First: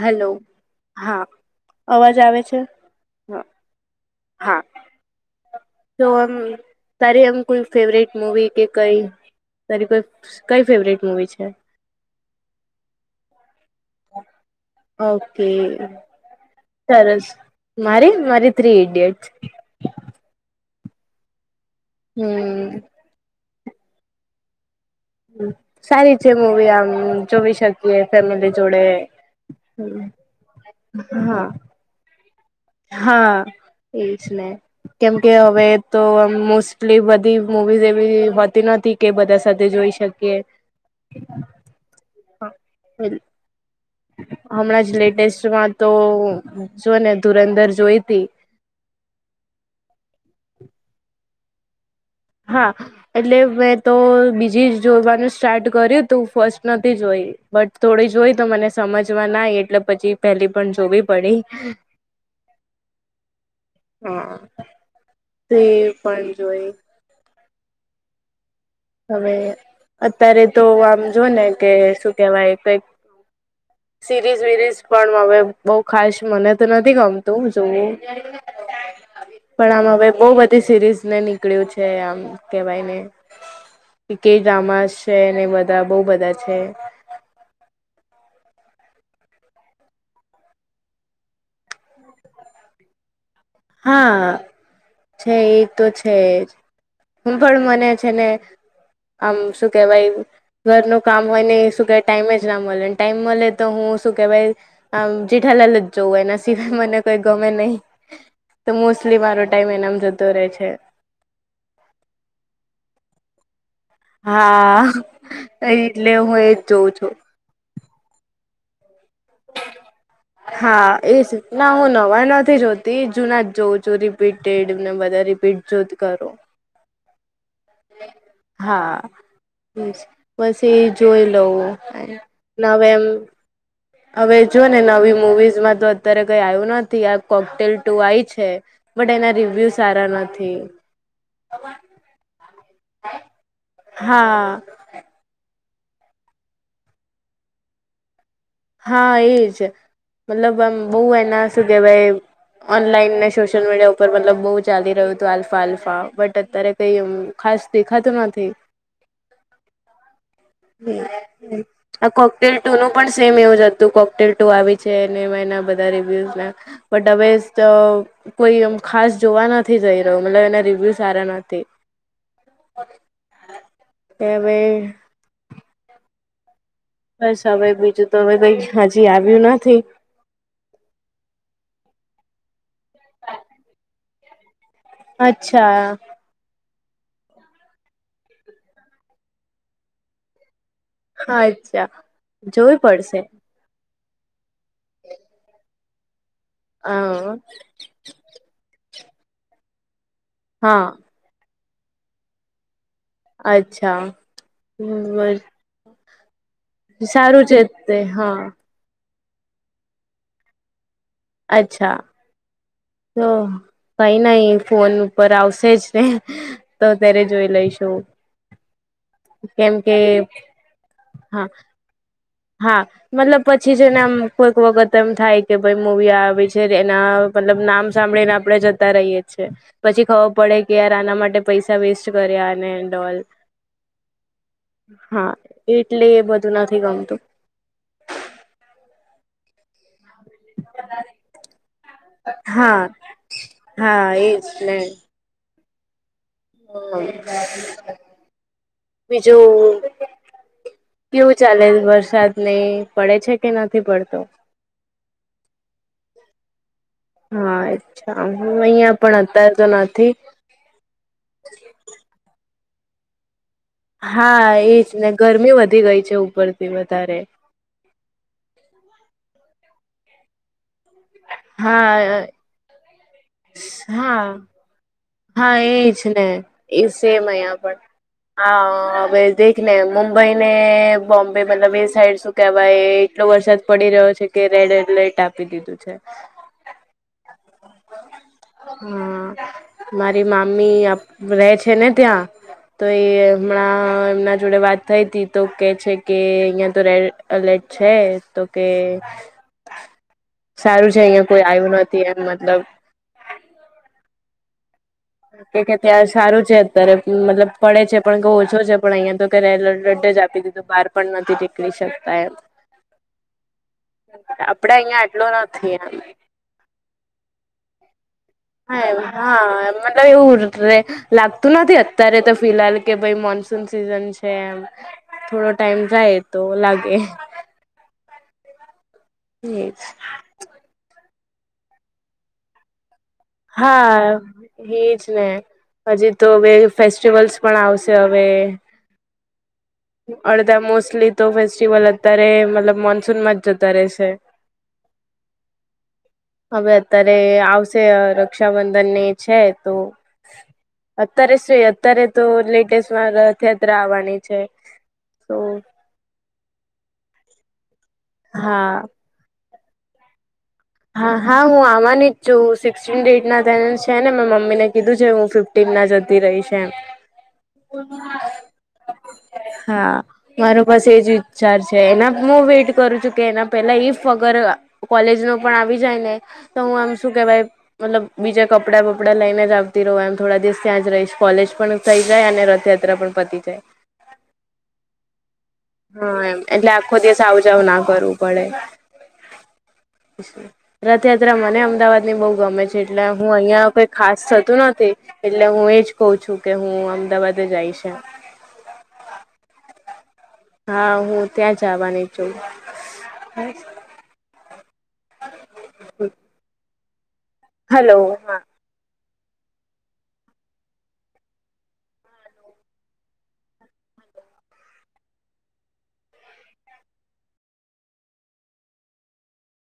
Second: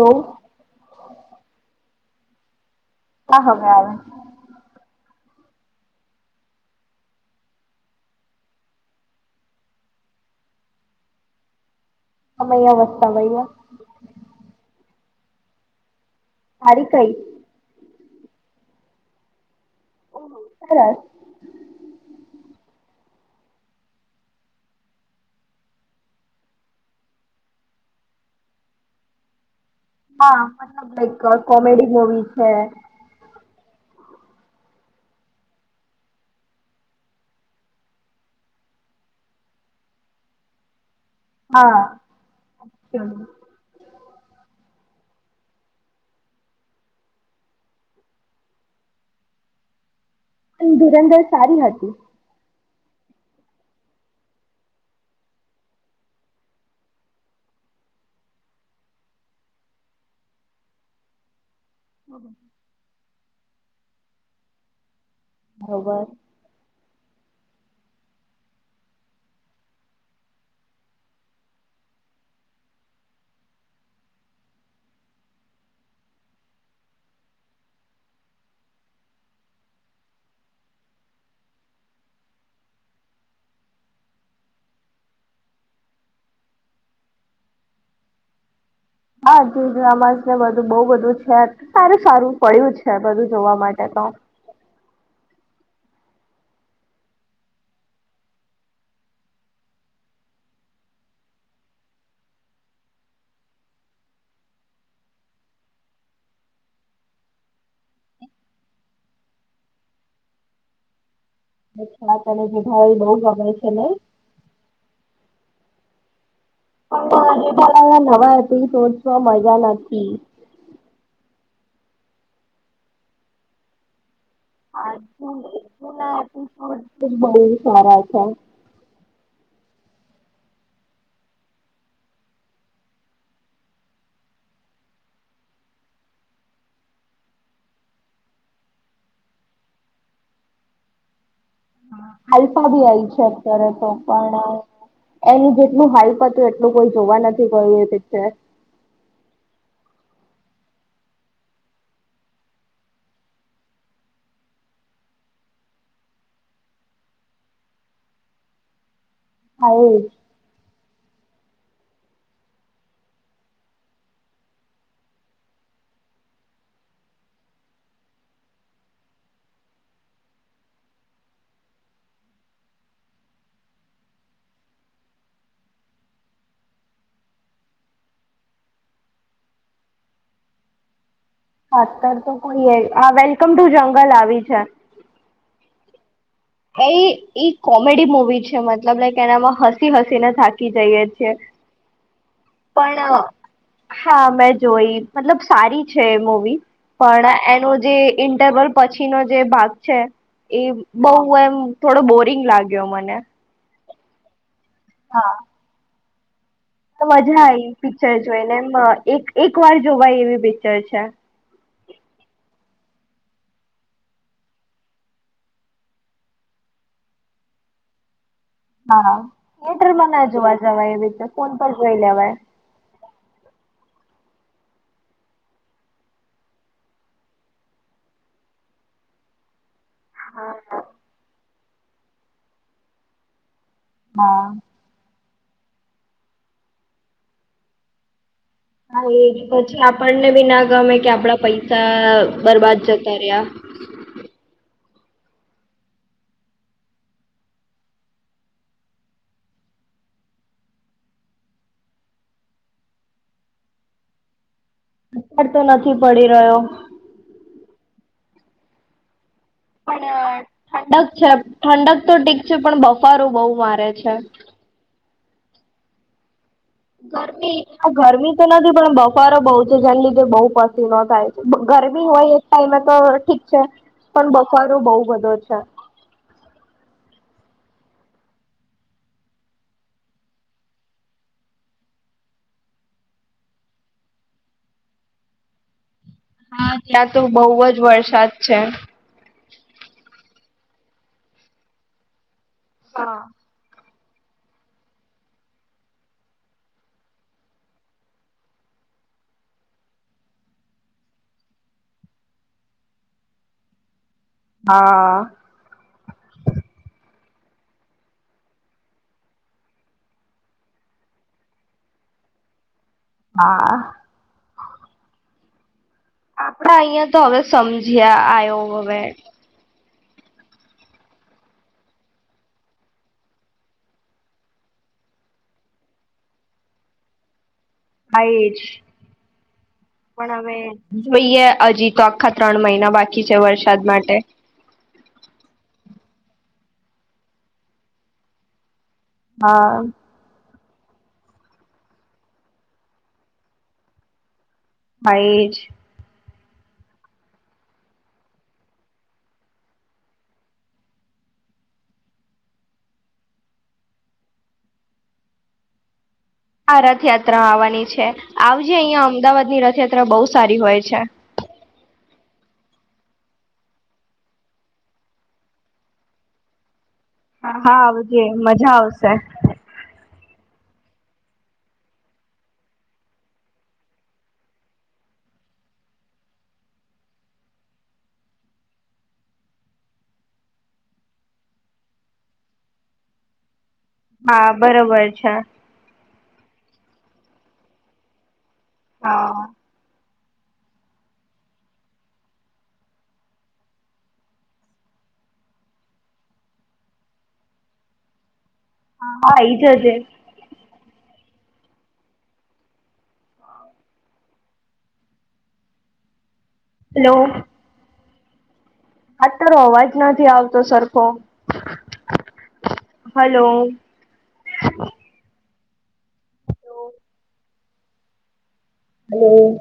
Hello હા અવાજ આવે છે. હા હા હા આવે. હા. તો આમ તારી આમ કોઈ ફેવરેટ મુવી કે કઈ તરી કોઈ કઈ ફેવરટ મુવી છે. રમૈયા વસતાવૈયા. ઓકે સારી કઈ સરસ. મારી મારી થ્રી ઇડિયોટ્સ. ઓ હો સરસ. હમ્મ. હમ્મ. સારી છે મુવી આમ જોવી શકીએ ફેમિલી જોડે. હા મતલબ લાઈક હા કોમેડી મુવી છે. હા એજ ને. કેમકે હવે તો મોસ્ટલી બધી મુવીઝ એવી હોતી નથી કે બધા સાથે જોઈ શકીએ. હા. હમણાં જ લેટેસ્ટમાં તો જો ને ધુરંધર જોઈતી. અહીં ધુરંધર સારી હતી. હા. એટલે મેં તો બીજી જ જોવાનું સ્ટાર્ટ કર્યું તો હું ફર્સ્ટ નથી જોઈ. બટ થોડી જોય તો મને સમજવા ના એટલે પછી પેલી પણ જોવી પડી. [unintelligible] હા તે બરોબર પણ જોય હવે અત્યારે તો આમ જો ને કે શું કેવાય કઈક સીરીઝ વિરીઝ પણ હવે બહું ખાસ મને તો નથી ગમતું જોવું [unintelligible] પણ આમ હવે બહું બધી સિરીઝ ને નીકળ્યું છે આમ કેવાય ને. કે ડ્રામાસ છે ને બધા બઉ બધા છે. હા કે ડ્રામા સા ને બધું બહુ બધું છે સારું સારું પડ્યું છે બધું જોવા માટ હા છે એ તો છે હું પણ મને છે ને આમ શું કેહેવાય ઘર નો કામ હોય ને શું કહેવાય ટાઈમે જ ના મળે ટાઈમ મળે તો હું શું કહેવાય આમ જેઠાલાલ જ જવું એના સિવાય મને કોઈ ગમે નહી. તો મોસ્ટલી મારો ટાઈમ એનામ જતો રહે છે. [unintelligible] તને જેઠાલાલ એ બહુ ગમાય છે ને. હા એટલે હોય [unintelligible] નવા એપિસોડ છે એ મજા નથી. હા એ જ ના હું નવા નથી જોતી જુના જ જોઉં છું રિ રપીડને આ બધા રિપીટ જોત કરું. તે બહુ સારા છે. હા એજ પછી જોઈ લાવું. નવેમ હવે જો ને નવી મુવીઝમાં તો અત્યારે કઈ આવ્યું નથી આ કોકટેલ ટુ આઈ છે. બટ એના રિવ્યુ સારા નથી. આલ્ફા બી આવીય છે અત્યારે તો પણ હા એનું જેટલું હાઈપ હતું એટલું કોઈ જોવા નથી ગયું એ પિક્ચર. હા એજ મતલબ આમ બહુ એના શું કહેવાય ઓનલાઈન ને સોશિયલ મીડિયા ઉપર મતલબ બહુ ચાલી રહ્યું તું આલ્ફા-આલ્ફા, બટ અત્યારે કે એમ ખાસ દેખાતું નથી. હોવ. [inaudible] આ કોકટેલ ટુ નું પણ સેમ એવું જ હતું, કોકટેલ ટુ આવી છે, ને એમ એના બધા રિવ્યુઝ ને. બટ હવેસ ચહ કોઈ એમ ખાસ જોવા નથી જઈ રહ્યો, મતલબ એના રિવ્યુ સારા નથી. [unintelligible] બસ હવે બીજું તો હવે કંઈ હજી આવ્યું નથી. [unintelligible] તો કોઈ એ આ વેલકમ ટુ જંગલ આવી છે. અચ્છા. ઈ-ઈ કોમેડી મુવી છે, મતલબ લાઈકક એનામાં હસી-હસી ને થાકી જઈએે છે. અચ્છા. જોવી પણ, પડશે હા મેં જોઈ, મતલબ સારી છે એ મૂવી. હા પણ એનો જી ઇન્ટરવલ પછીનો જે ભાગ છે ઈ હા બહું એમ થોડો બોરિંગ લાગ્યો મને. અચ્છા હા [unintelligible] તો મજા સારું છે આઈ તે પિક્ચર હા જોઈ ને એમ, એક-એક વાર જોવાય એવી પિક્ચર છે. અચ્છા. તો કંઈ નહીં ફોન ઉપર આવશે જ ને. તો ત્યારે જોઈ લઈશું. હા, હા. કેમ થિયેટર કે માં ના જોવા જવાય એવી રીતે, હા ફોન પર જોઈ લેવાય. હા મતલબ પછી છેને આમ કોઈક વખત એમ થાય કે ભાઈ મૂવી આ આવી છે તો એના મતલબ નામ સાંભળીને આપણે જતા રહીએ છે. પછી ખબર પડે કે હા. યાર આના માટે પૈસા વેસ્ટ કર્યા અને એન્ડ ઓલ. હા. હા, એટલે એ બધું નથી ગમતું. હા એજ. પછી આપણને બી ના ગમે કે આપડા પૈસા બરબાદ હા જતા રહ્યાં. હા એજ ને. હમ્મ. બીજું કેવું ચાલે વરસાદ ને એ, પડે છે કે નથી પડતો? વરસાદ તો નથી પડી રહ્યો. હા અચ્છા. હું અહિયાં પણ અતારે તો નથી પણ ઠંડક છે, ઠંડક તો ઠીક છે, પણ બફારો બહુ [unintelligible] હા એજ ને. ગરમી વધી ગઈ છે ઉપરથી વધારે. આ ગરમી તો નથી પણ બફારો બહુ છે જેને લીધે બહુ પસીનો થાય છે. ગરમી હા હોય ટાઈમે તો ઠીક છે, પણ હા બફારો બહુ વધ હા એજ ને. ઈ સેમ અહિયાં પણ. હા હવે દેખને મુંબઈ ને બોમ્બે મતલબ એ સાઈડ સુ કેવાય એટલો વરસાદ પડી રહ્યો છે કે રેડ એલર્ટ આપી દીધું છે. હા ત્યાં તો બહું જ વરસાદ છે. હા. મારી મામી આપ રહેે છે ને ત્યાં. તો એ હા. હમણાં એમના જોડે વાત થઈ તી તો કે છે કે અહિયાં તો રેડ એલર્ટ છે તો કે સારું છે અહિયાં કોઈ આવ્યું નથી એમ મતલબ હા. ઈ કે ત્યાં સારું છે અત્યારે મતલબ પડે છે, પણ કો ઓછો છે પણ અહિયાં તો કેરે એલર્ટ જ આપી દીધું તો બહાર પણ નથી નીકળી શકતા એમ. હા. આપડે અહિયાં આટલો નથી આમ. આપડા અહિયાં તો હવે સમજ્યા આયો. હવે. હા હા મતલબ એવું રેખ લાગતું નથી અત્યારે તો ફિલાહાલ કે ભાઈ મોનસૂન સિઝન છે એમ. થોડો ટાઈમ જાય તો લાગે. હા એજ. એ જ. પણ હવે જોઈએ હજી તો આખા ત્રણ મહિના બાકી. છે વરસાદ માટે. હા. એજ ને હજી તો હવે ફેસ્ટિવલ્સ પણ આવશે હવે. હા. અડધા મોસ્ટલી તો ફેસ્ટસ્ટિવલ અત્યારે મતલબ મોનસૂનમાં જ જતા રહેશે. હ એ જ. હવે અત્યારે આવશે રક્ષાબંધન ને છે તો અત્યારે સુું અત્યારે તો લેટેસમાં રથયાત્રા આવવાની છે.. તો આ રથયાત્રા આવવાની છે હા આવજે અહિયાં અમદાવાદ ની રથયાત્રા બહુ સારી હોય છે. હા હા હું આવવાની જ છું સિક્નટીન ડેટ નાને છે ને મેં મમ્મીને કીધું છે હું ફિફ ટીમ ના જતી રહીશ એમ. હા આવજે મજા આવશે. હા. મારો પાસે એજ વિચચાર છે એના હું વેઇટ કરું છું કે એના પેલા ઈફ અગર કોલેજ નો પણ આવી જાય ને તો હું એમ શું કેવાય મતલબ બીજા કપડાં બપડાં લઈને જ આવતી રહું એમ થોડા દિવસ ત્યાં જ રહીશ કોલેજ પણ થઈ જાય અને રથયાત્રા પણ પતી જાય. હા બરોબર છે. હા એમ એટલે આખો દિવસ આવજાવ ના કરવું પડે. હા. [inaudible] રથયાત્રા મને અમદાવાદની બહુ ગમે છે એટલે હું અહિયાં કોઈ ખાસ થતું નથી. એટલે હું એજ કહઉ છું કે હું અમદાવાદ આઈશ એમ. હા હા એઈ જજે. હા હું ત્યાં આવાની છું. હલો. હલો હા. આજ તારો અવાજ નથી આવતો સરખો. હલો. તો હમ્મ.